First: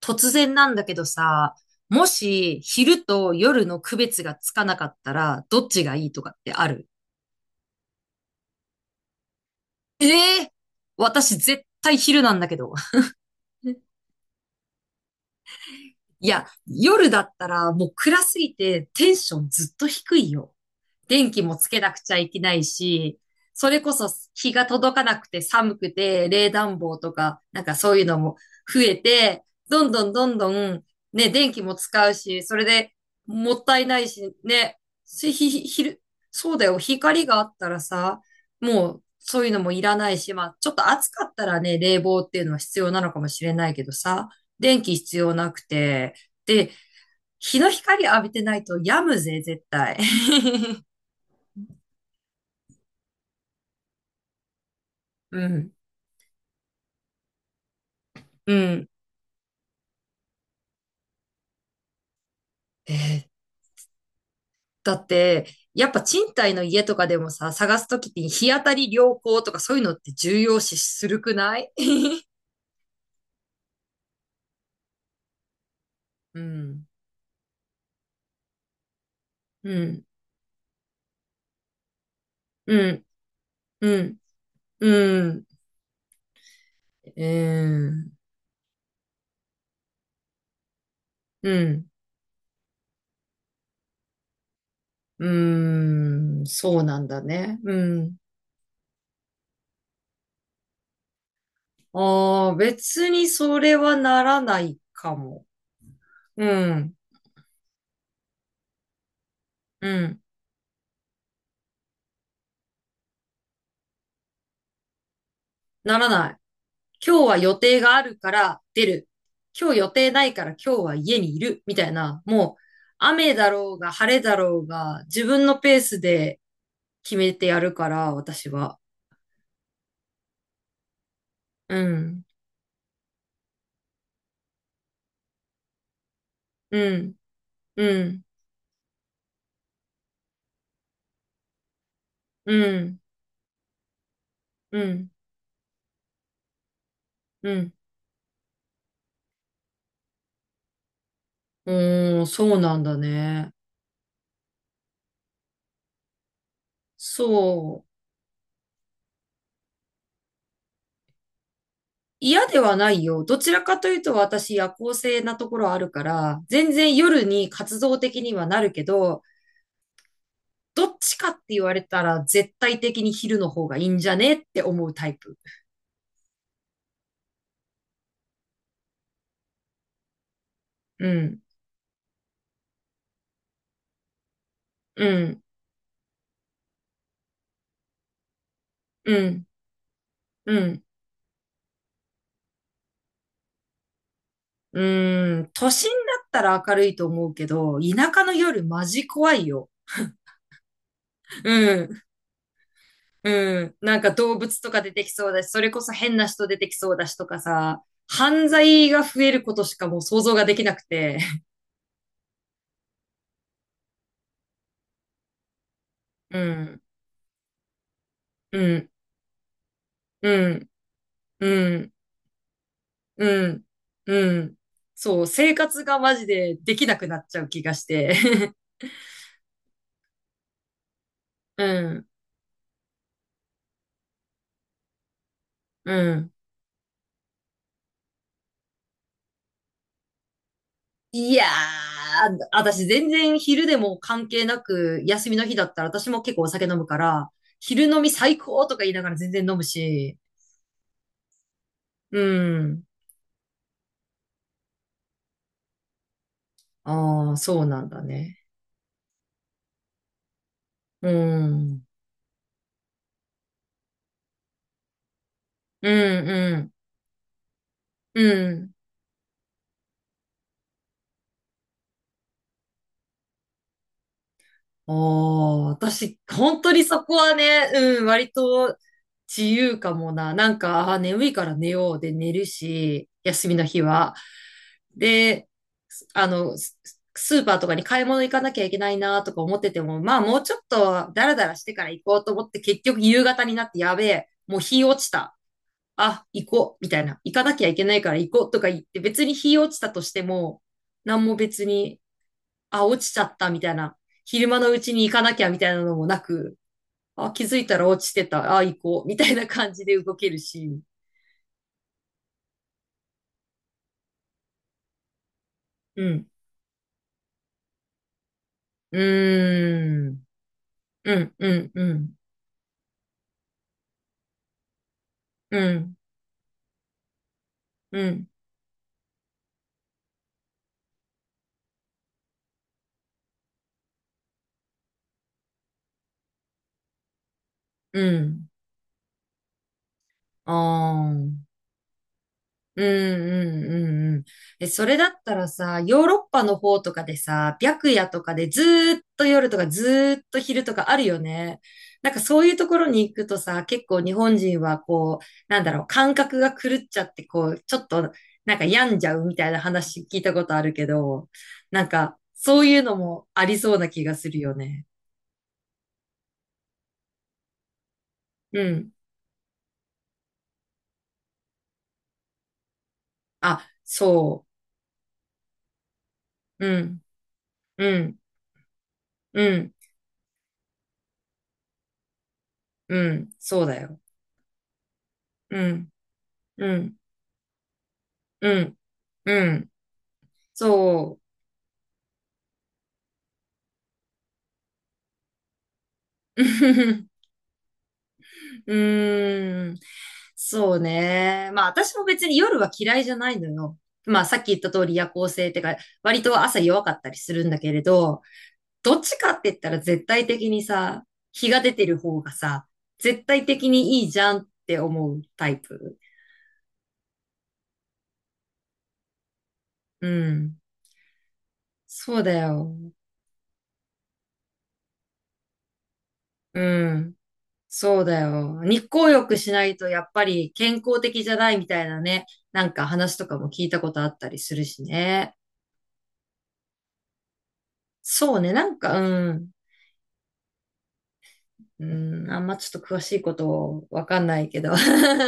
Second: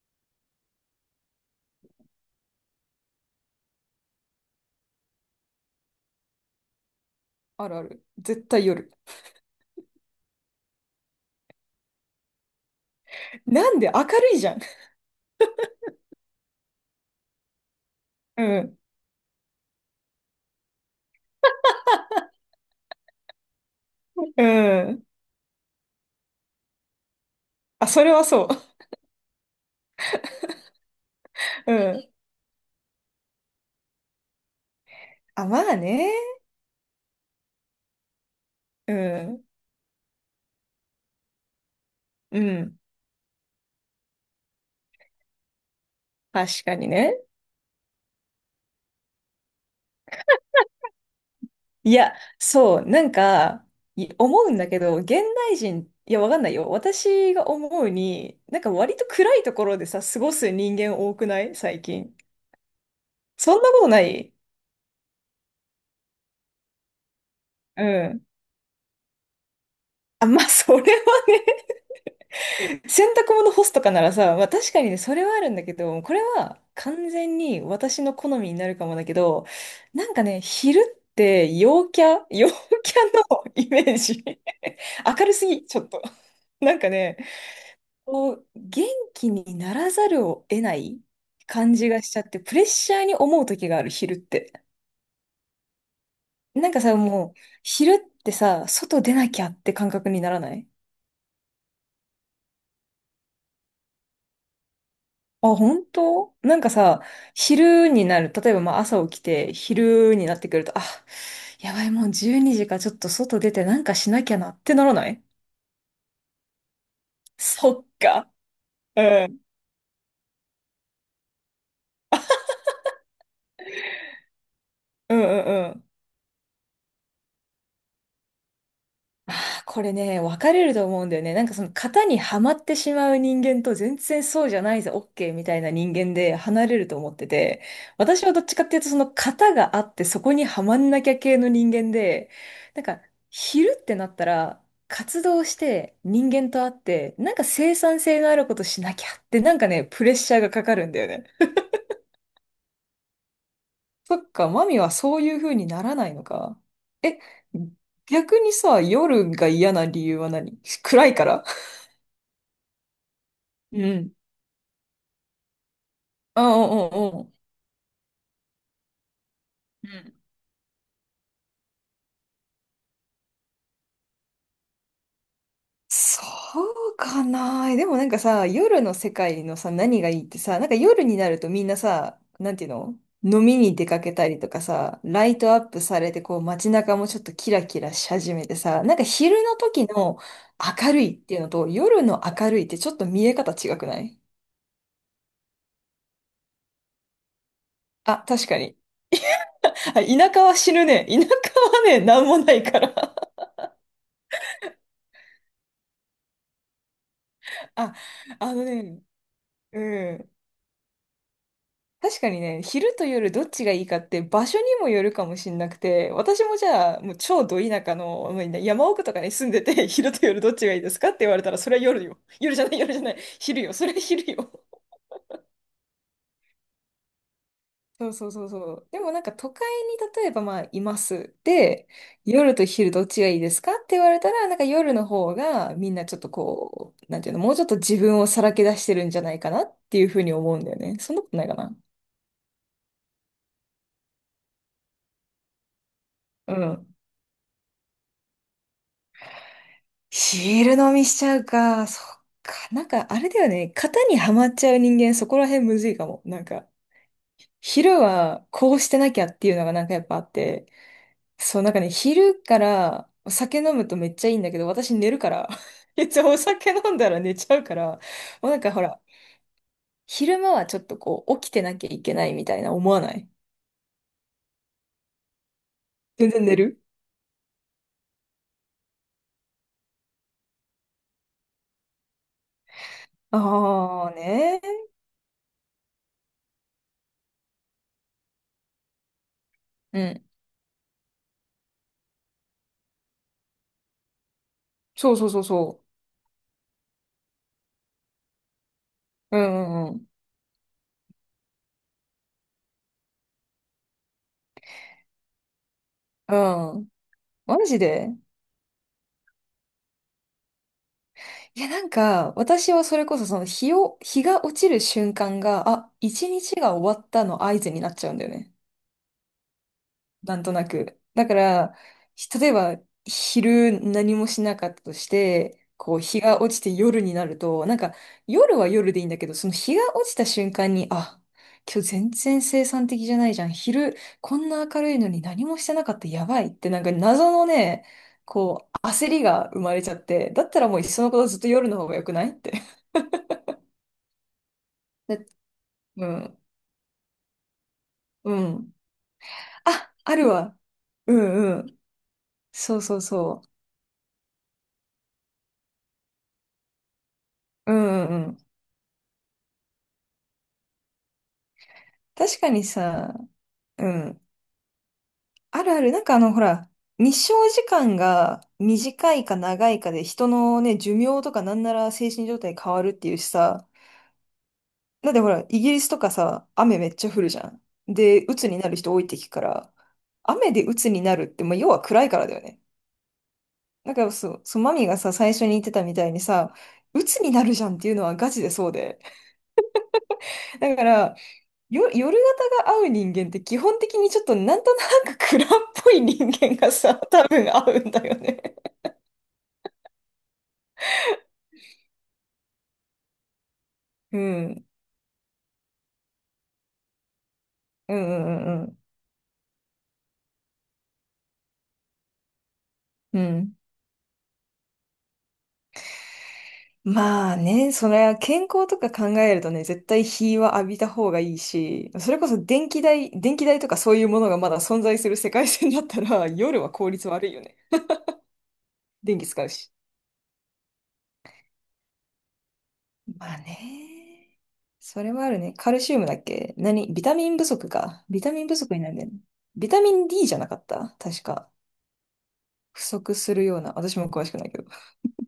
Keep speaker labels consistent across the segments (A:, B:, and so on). A: 突然なんだけどさ、もし昼と夜の区別がつかなかったら、どっちがいいとかってある？
B: あるある。絶対夜。
A: ええ、私絶対昼なんだけど。
B: なん で明るいじゃん。
A: いや、夜だったらもう暗す
B: う
A: ぎ
B: ん。
A: てテンションずっと低いよ。電気もつけなくちゃいけないし、それこそ
B: う
A: 日が届か
B: ん。
A: なくて寒くて、冷暖房とか、なんか
B: あ、
A: そう
B: そ
A: いう
B: れ
A: の
B: は
A: も
B: そ
A: 増えて、どんどんどんどん、ね、電気
B: う。
A: も
B: う
A: 使
B: ん。
A: うし、それでもったいないし、ね、
B: あ、まあ
A: 昼、
B: ね。
A: そうだよ、光があったらさ、
B: う
A: もうそ
B: ん。
A: ういうのもいらないし、まあ、ちょっと暑かったらね、冷房って
B: う
A: いうのは必
B: ん。
A: 要なのかもしれないけどさ、電気必要なくて、
B: 確
A: で、
B: かにね。
A: 日の光浴びてないと病むぜ、絶対。
B: いや、そう、なんか、思うんだけど、現
A: う
B: 代
A: ん。
B: 人、いや、わかんないよ。私が思うに、
A: う
B: なんか
A: ん。
B: 割と暗いところでさ、過ごす人間多くない最近？
A: えー
B: そんなことない？
A: だって、やっぱ賃貸の家とかでもさ、探
B: う
A: すときって
B: ん。
A: 日当たり良好とかそういうのって
B: あ、
A: 重
B: まあ、
A: 要
B: そ
A: 視
B: れは
A: するくな
B: ね、
A: い？
B: 洗濯物干すとかならさ、まあ確かにね、それはあるんだけど、これ
A: う
B: は
A: ん。
B: 完全に私の好みになるかもだけど、
A: うん、
B: なんかね、昼って陽キャ、陽キ
A: う
B: ャ
A: ん、
B: のイメー
A: うん、
B: ジ。
A: う
B: 明る
A: ん、
B: すぎ、ちょっと。なんかね、
A: うん、
B: こう、元気にならざるを得ない
A: う
B: 感じ
A: ん、
B: がしちゃって、プレッシャーに思う時がある、昼って。
A: うん、
B: なん
A: そ
B: か
A: う
B: さ、
A: なんだ
B: もう、
A: ね。う
B: 昼
A: ん。
B: ってさ、外出なきゃって感覚にならない？
A: ああ、別にそれはならないかも。
B: あ、本当？
A: う
B: なんか
A: ん、
B: さ、昼になる、例えばまあ朝起きて、
A: う
B: 昼
A: ん、
B: になってくると、あ、やばい、もう12時か、ちょっと外出てなんかしなきゃなってならない？
A: ならない。今日は予
B: そ
A: 定
B: っ
A: がある
B: か。
A: から出
B: う
A: る。
B: ん。
A: 今日予定ないから今日は家にいる。みたいな、もう雨だろうが晴れだろうが
B: うんう
A: 自分の
B: んう
A: ペー
B: ん。
A: スで決めてやるから、私は。
B: あーこれね、分かれると思うんだよね。なんかその
A: う
B: 型に
A: ん。
B: はまってしまう人間と全然そうじゃないぜ、OK みたいな人間で離れる
A: う
B: と思っ
A: ん。
B: てて、
A: うん。
B: 私はどっちかっていうとその型があってそこにはまんなきゃ系の人間で、
A: う
B: なん
A: ん。
B: か昼ってなったら
A: うん。
B: 活動して人間と会って、なんか
A: うん。
B: 生産性のあることしなきゃってなんかね、プレッシャーがかかるんだよね。
A: うーん、そうなんだね。
B: そっか、マミはそういう風にならないのか。え、
A: そう。
B: 逆にさ、夜が嫌な理由は何？暗いから？
A: 嫌ではないよ。どちらか
B: うん。
A: と
B: う
A: いうと
B: ん
A: 私夜行性なところあるから、
B: うん
A: 全然
B: うんう
A: 夜
B: ん。
A: に活動的にはなるけど、
B: うん。
A: どっちかって言われたら絶対的に昼の方がいいんじゃねって思うタイプ。
B: そうかな。でもなんかさ、夜の世界のさ、何がいいってさ、なんか夜
A: う
B: になる
A: ん、
B: とみんなさ、なんていうの、飲みに出かけたりとかさ、
A: う
B: ライ
A: ん、
B: トアップされて、こう街中もちょっとキラキラし始めてさ、なんか
A: う
B: 昼
A: ん、
B: の時の
A: うん、
B: 明るいっていうのと夜の明るいってちょっと見え方違くない？
A: うん。都心だったら明るいと思うけど、田舎
B: あ、
A: の
B: 確か
A: 夜
B: に。
A: マジ怖いよ。
B: あ、田舎は死ぬね。田舎
A: う
B: はね、
A: ん、
B: なんもないから。
A: うん。なんか動物とか出てきそうだし、それこそ変な人出てきそうだしとか さ、
B: あ、
A: 犯
B: あの
A: 罪が
B: ね、
A: 増えることしかもう
B: う
A: 想
B: ん。
A: 像ができなくて。
B: 確かにね、昼と夜どっちがいいかって場所にもよるかもしんなくて、
A: う
B: 私もじ
A: ん、
B: ゃあ、もう超ど田舎の、もう
A: う
B: ね山
A: ん、
B: 奥とかに住んでて、昼と夜
A: う
B: どっち
A: ん、
B: がいいですかって言われたら、
A: う
B: それは
A: ん、
B: 夜よ。夜じゃない、夜じゃない。
A: う
B: 昼
A: ん、
B: よ、それは
A: う
B: 昼よ。
A: ん。そう、生活がマジでできなくなっちゃう気がし
B: そう
A: て。
B: そうそう そう。でもなんか都会に例えばまあいます。
A: う
B: で、
A: ん、
B: 夜と昼どっちがいいですかって言われたら、なんか夜の方がみ
A: う
B: んなちょっと
A: ん。
B: こう、なんていうの、もうちょっと自分をさらけ出してるんじゃないかなっていうふうに思うんだよね。そんなこ
A: い
B: と
A: や
B: ないかな。
A: ー、私全然昼でも関係なく、休みの日だったら私も結構お酒飲むから、昼飲み最高とか言いながら全然飲むし、
B: ヒール飲みしちゃうか。そっ
A: う
B: か。な
A: ん。
B: んか、あれだよね。型にはまっちゃう人間、そこら辺むずいかも。なんか、
A: ああ、そうなん
B: 昼
A: だね。
B: はこうしてなきゃっていうのがなんかやっぱあって。
A: う
B: そう、なんか
A: ん。
B: ね、昼からお酒飲むとめっちゃいいんだけど、私寝るから。
A: う
B: いつ
A: ん、
B: もお
A: う
B: 酒
A: ん、
B: 飲んだら寝ちゃうから。も
A: う
B: うなんか
A: ん。
B: ほら、昼間はちょっとこう、起きてなきゃいけないみたいな思わない？
A: おー、私、
B: 全然寝
A: 本当
B: る？
A: にそこはね、うん、割と自由かもな。なんか、あー、眠いから寝ようで寝るし、休みの日
B: ああ
A: は。
B: ーね。
A: で、すあの、ススーパーとかに買い物行かなきゃいけないなとか思ってて
B: う
A: も、まあ
B: ん。
A: もうちょっとダラダラしてから行こうと思って結局夕方になってやべえ、もう日落ち
B: そうそう
A: た。
B: そうそ
A: あ、行こう、みたいな。行かなきゃいけないから行こうとか言って別に
B: う。う
A: 日落ち
B: ん
A: た
B: う
A: と
B: ん
A: しても、何も別にあ、落ちちゃったみたいな、昼間のうちに行かなきゃみたいなのもな
B: う
A: く、
B: ん。うん。
A: あ、気づ
B: マ
A: いた
B: ジ
A: ら落
B: で？
A: ちてた、あ、行こう、みたいな感じで動けるし、
B: いや、なんか、私はそれこそその日を、日が落ちる瞬間が、あ、
A: うん。
B: 一日が終わったの合図になっちゃうんだよね。
A: うーん。
B: なんとなく。
A: う
B: だ
A: ん、
B: か
A: うん、
B: ら、
A: うん、
B: 例えば、昼何もしなかったとし
A: う
B: て、
A: ん、
B: こう、日が落ちて夜になると、なんか、
A: うん、
B: 夜は夜でいいんだけど、その日が落ちた瞬間に、あ、今日全然生産的じゃないじゃん。昼、こんな明るいのに何もしてなかった、やばいって、なんか謎のね、
A: うん。
B: こう、焦りが生まれちゃって、だっ
A: あ
B: たらもういっそのこと
A: ー
B: ずっと夜の方が良くないって。
A: うんうんうんうん。え、それだっ
B: で、
A: たらさ、ヨ
B: う
A: ーロッ
B: ん、
A: パの方とかでさ、白夜とか
B: う
A: でず
B: ん。
A: ーっと夜とかず
B: あ、あ
A: ーっ
B: る
A: と
B: わ。
A: 昼とかある
B: う
A: よ
B: ん
A: ね。
B: うん。
A: なんかそういうと
B: そ
A: こ
B: う
A: ろ
B: そ
A: に
B: う
A: 行くと
B: そ
A: さ、結構日本人はこう、なんだろう、感覚が狂っちゃってこう、
B: う。
A: ち
B: う
A: ょっ
B: ん
A: と
B: うんうん。
A: なんか病んじゃうみたいな話聞いたことあるけど、なんか
B: 確か
A: そ
B: に
A: ういうの
B: さ、
A: もありそうな
B: う
A: 気が
B: ん。
A: するよね。
B: あるある。なんかあの、ほら、日照時間が
A: うん。
B: 短いか長いかで人のね、寿命とかなんなら精神状態変わるっていうし
A: あ、
B: さ。
A: そ
B: だってほら、イギリスとかさ、
A: う。
B: 雨
A: う
B: めっ
A: ん、
B: ちゃ降るじゃん。
A: うん、
B: で、鬱になる人多いって聞くか
A: う
B: ら、
A: ん、
B: 雨で鬱になるって、まあ、要は暗いからだよね。
A: うん、そうだ
B: だ
A: よ。
B: からそう、そう、マミがさ、最初に
A: う
B: 言ってた
A: ん、
B: みたいにさ、
A: うん、
B: 鬱になるじゃんっていうのはガチで
A: う
B: そう
A: ん、
B: で。
A: うん。
B: だから、
A: そう。
B: 夜型が合う人間って基本的にちょっとなんとなく暗っぽい人間がさ、多分合うんだよね。
A: うーん。そうね。まあ私も別に夜は嫌いじゃないのよ。
B: う
A: まあさっき言っ
B: ん。
A: た通り夜行性ってか、割と朝弱かったりするんだけれ
B: うん
A: ど、
B: うんうん
A: どっちかって言ったら絶対的にさ、日が出てる方がさ、
B: う
A: 絶
B: ん。う
A: 対
B: ん。
A: 的にいいじゃんって思うタイプ。
B: まあね、それは健康とか考えるとね、絶対
A: う
B: 日は
A: ん。
B: 浴びた方がいいし、そ
A: そ
B: れ
A: う
B: こ
A: だ
B: そ電
A: よ。
B: 気代、電気代とかそういうものがまだ存在する世界線だったら、
A: う
B: 夜は効率
A: ん。
B: 悪いよね。
A: そうだよ。日光
B: 電気
A: 浴
B: 使う
A: しな
B: し。
A: いとやっぱり健康的じゃないみたいなね、なんか話と
B: ま
A: か
B: あ
A: も聞いたことあった
B: ね。
A: りするし
B: それはあ
A: ね。
B: るね。カルシウムだっけ？何ビタミン不足か。ビタ
A: そう
B: ミン
A: ね、
B: 不
A: な
B: 足
A: ん
B: になるん
A: か、
B: だよね。
A: うん、
B: ビタミン D じゃなかった確か。
A: うん、あんまちょ
B: 不
A: っと詳し
B: 足
A: いこ
B: するような。
A: と
B: 私
A: わ
B: も
A: か
B: 詳
A: ん
B: しく
A: な
B: な
A: い
B: いけ
A: け
B: ど。
A: ど。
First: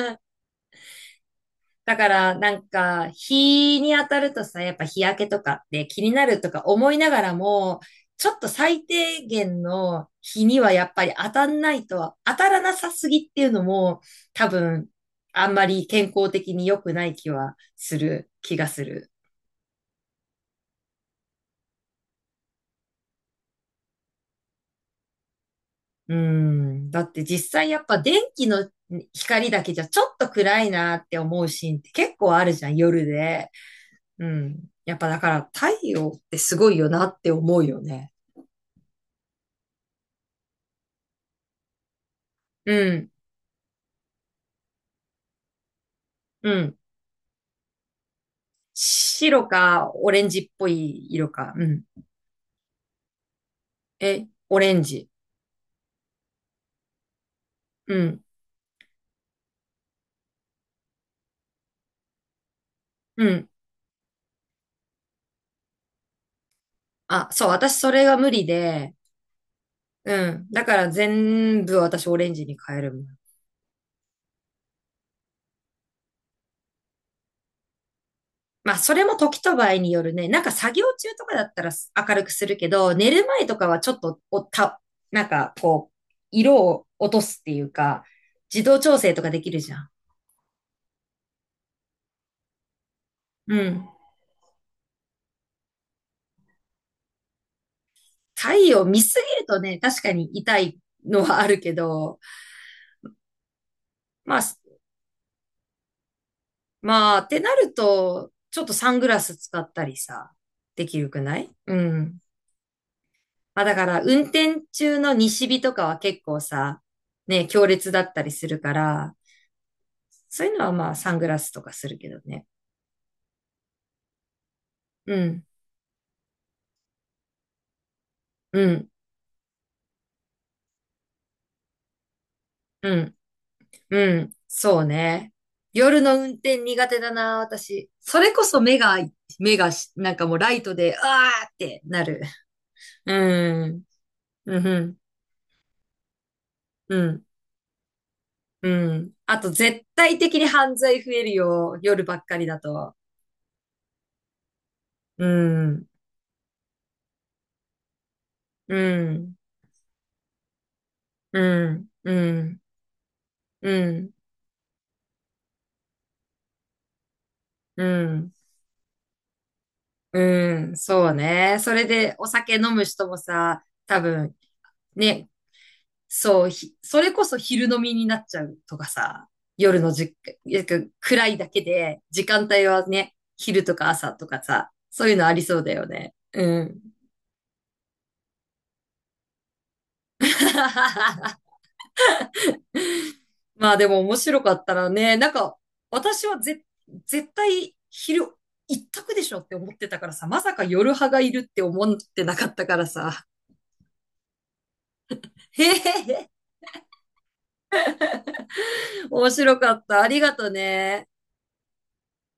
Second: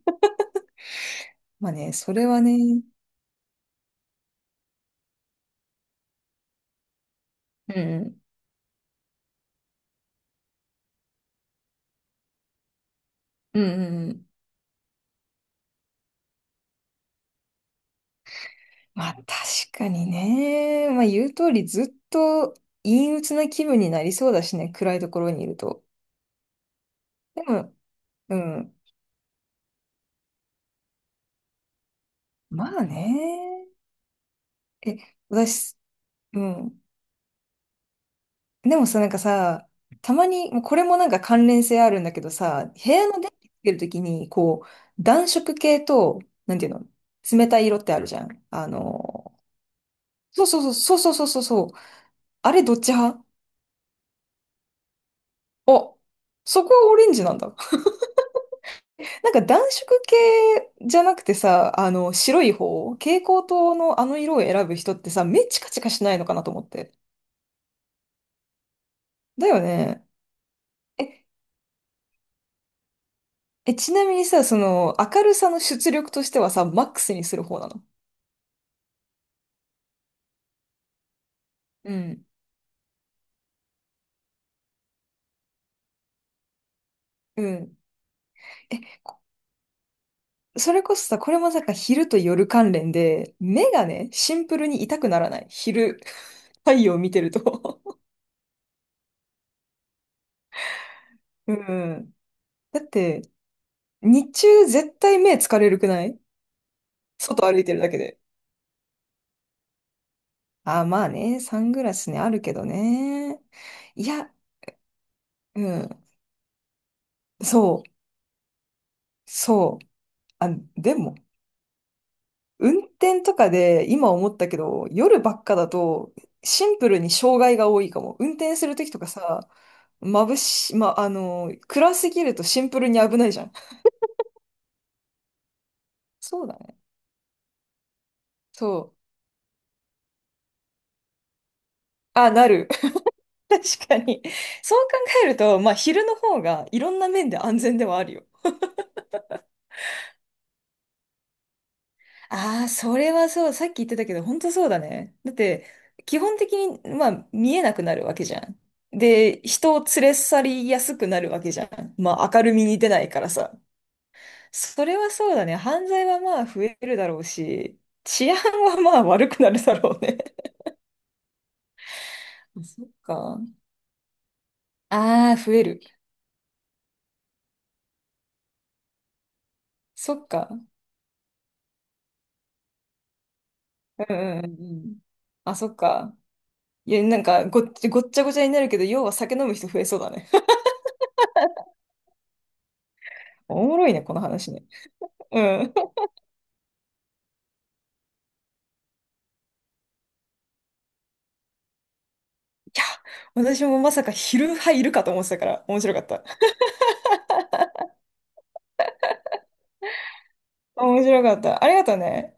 B: まあね、
A: だか
B: それ
A: ら、
B: は
A: なん
B: ね。
A: か、日に当たるとさ、やっぱ日焼けとかって気になるとか思いながらも、
B: うん。
A: ちょっと最低限の日にはやっぱり当たんないと、当たらなさすぎっていう
B: う
A: の
B: んう
A: も、
B: んうん。
A: 多分、あんまり健康的に良くない気はする、気がす
B: ま
A: る。
B: あ確かにね。まあ言う通りずっと陰鬱な気分になりそうだしね。暗いところにいると。
A: うん。だって
B: で
A: 実際
B: も、
A: やっぱ電
B: う
A: 気の
B: ん。
A: 光だけじゃちょっと暗いなって思うシーンって結構あるじゃん、
B: まあ
A: 夜で。
B: ね。
A: うん。や
B: え、
A: っぱだから
B: 私、
A: 太陽って
B: う
A: すごい
B: ん。
A: よなって思うよね。
B: でもさ、なんかさ、たまに、もうこれもなんか関連性あるんだけど
A: う
B: さ、部屋
A: ん。
B: の電気つけるときに、こう、暖色系と、
A: う
B: なんていう
A: ん。
B: の、冷たい色ってあるじゃん。あの、
A: 白かオレンジ
B: そう
A: っぽ
B: そうそう
A: い
B: そうそ
A: 色
B: うそう
A: か。う
B: そう。
A: ん。
B: あれどっち派？
A: え、オレンジ。
B: あ、そこはオレンジなんだ。
A: うん。
B: なんか暖色系じゃなくてさ、あの、白い方、蛍
A: う
B: 光
A: ん。
B: 灯のあの色を選ぶ人ってさ、目チカチカしないのかなと思って。
A: あ、そう、私それが無理で。
B: だよね。
A: うん。だから
B: え、
A: 全部私オレンジに変えるもん。
B: え、ちなみにさ、その、明るさの出力としてはさ、マックスにする方なの？
A: まあ、それも時と場合によるね。なんか作業中とかだったら
B: う
A: 明る
B: ん
A: くするけど、寝る前とかはちょっとなんかこう、色を落とすっ
B: う
A: ていう
B: ん。
A: か、自動
B: え、
A: 調整とかできるじゃん。
B: それこそさ、これもさ、昼と夜関連で、
A: う
B: 目が
A: ん。
B: ね、シンプルに痛くならない。昼、太陽見てると
A: 太陽見すぎるとね、確かに痛い のはあ
B: う
A: るけ
B: ん。
A: ど、
B: だって、日
A: まあ、す
B: 中絶対目疲れるくない？
A: まあ、って
B: 外
A: な
B: 歩いて
A: る
B: るだけで。
A: と、ちょっとサングラス使ったりさ、
B: ああ、
A: でき
B: まあ
A: るくな
B: ね、
A: い？
B: サン
A: う
B: グラス
A: ん。
B: ね、あるけどね。
A: まあだから、
B: い
A: 運
B: や、
A: 転中の西日
B: う
A: とかは
B: ん。
A: 結構さ、ね、強
B: そ
A: 烈
B: う、
A: だったりするから、
B: そう。
A: そう
B: あ、
A: いうのはまあ
B: で
A: サ
B: も、
A: ングラスとかするけどね。
B: 運転とかで今思ったけど、
A: う
B: 夜ば
A: ん、
B: っかだとシンプルに障害が多いかも。運転
A: う
B: すると
A: ん、
B: きとかさ、ま、あの、暗すぎるとシンプル
A: う
B: に
A: ん、
B: 危ないじゃん。
A: うん、そうね。夜の運
B: そうだ
A: 転
B: ね。
A: 苦手だな、私。それこそ目
B: そ
A: が、
B: う。
A: 目がし、なんかもうライトで、あーってなる。
B: あ、なる。
A: う ん、
B: 確かに。
A: う
B: そう
A: ん、
B: 考えると、まあ昼の方がいろ
A: う
B: んな
A: ん、
B: 面で安全ではあるよ。
A: うん。あと絶対的に犯罪増えるよ、夜ばっかりだ
B: ああ、
A: と。
B: それはそう。さっき言ってたけど、本当そうだね。
A: う
B: だって、
A: ん、
B: 基本的に、まあ、見えなくなるわけじゃん。
A: うん、
B: で、人を連れ去りやすくなる
A: う
B: わけじゃ
A: ん、
B: ん。まあ、
A: う
B: 明る
A: ん、
B: みに出ないからさ。
A: うん、
B: それはそうだね。犯罪はまあ増えるだろうし、
A: う
B: 治
A: ん、
B: 安はまあ悪くなるだろうね。
A: うん、そうね。それでお酒
B: あ、
A: 飲む
B: そっ
A: 人も
B: か。
A: さ、多分、ね、
B: ああ、増える。
A: それこそ昼飲みになっちゃうとかさ、夜の
B: そ
A: じ、
B: っか。
A: なんか暗いだけで、時間帯はね、昼とか
B: う
A: 朝
B: んう
A: と
B: ん
A: か
B: うん
A: さ、
B: うん。
A: そういうのあり
B: あ、
A: そう
B: そ
A: だ
B: っ
A: よね。
B: か。
A: うん。
B: いや、なんかごっちゃごちゃになるけど、要は酒飲む人増えそうだね。お
A: まあ
B: も
A: で
B: ろい
A: も
B: ね、こ
A: 面
B: の
A: 白か
B: 話
A: っ
B: ね。
A: たらね、なん
B: うん。い
A: か、
B: や、
A: 私はぜ、絶対昼一択でしょって思ってたからさ、まさか夜派がいるって思ってなかったからさ。
B: 私もまさか昼派いるかと思ってたか
A: へ
B: ら、
A: へ
B: 面白かった。
A: へ、面白かった。ありがと
B: 面
A: ね。
B: 白かった。ありがとうね。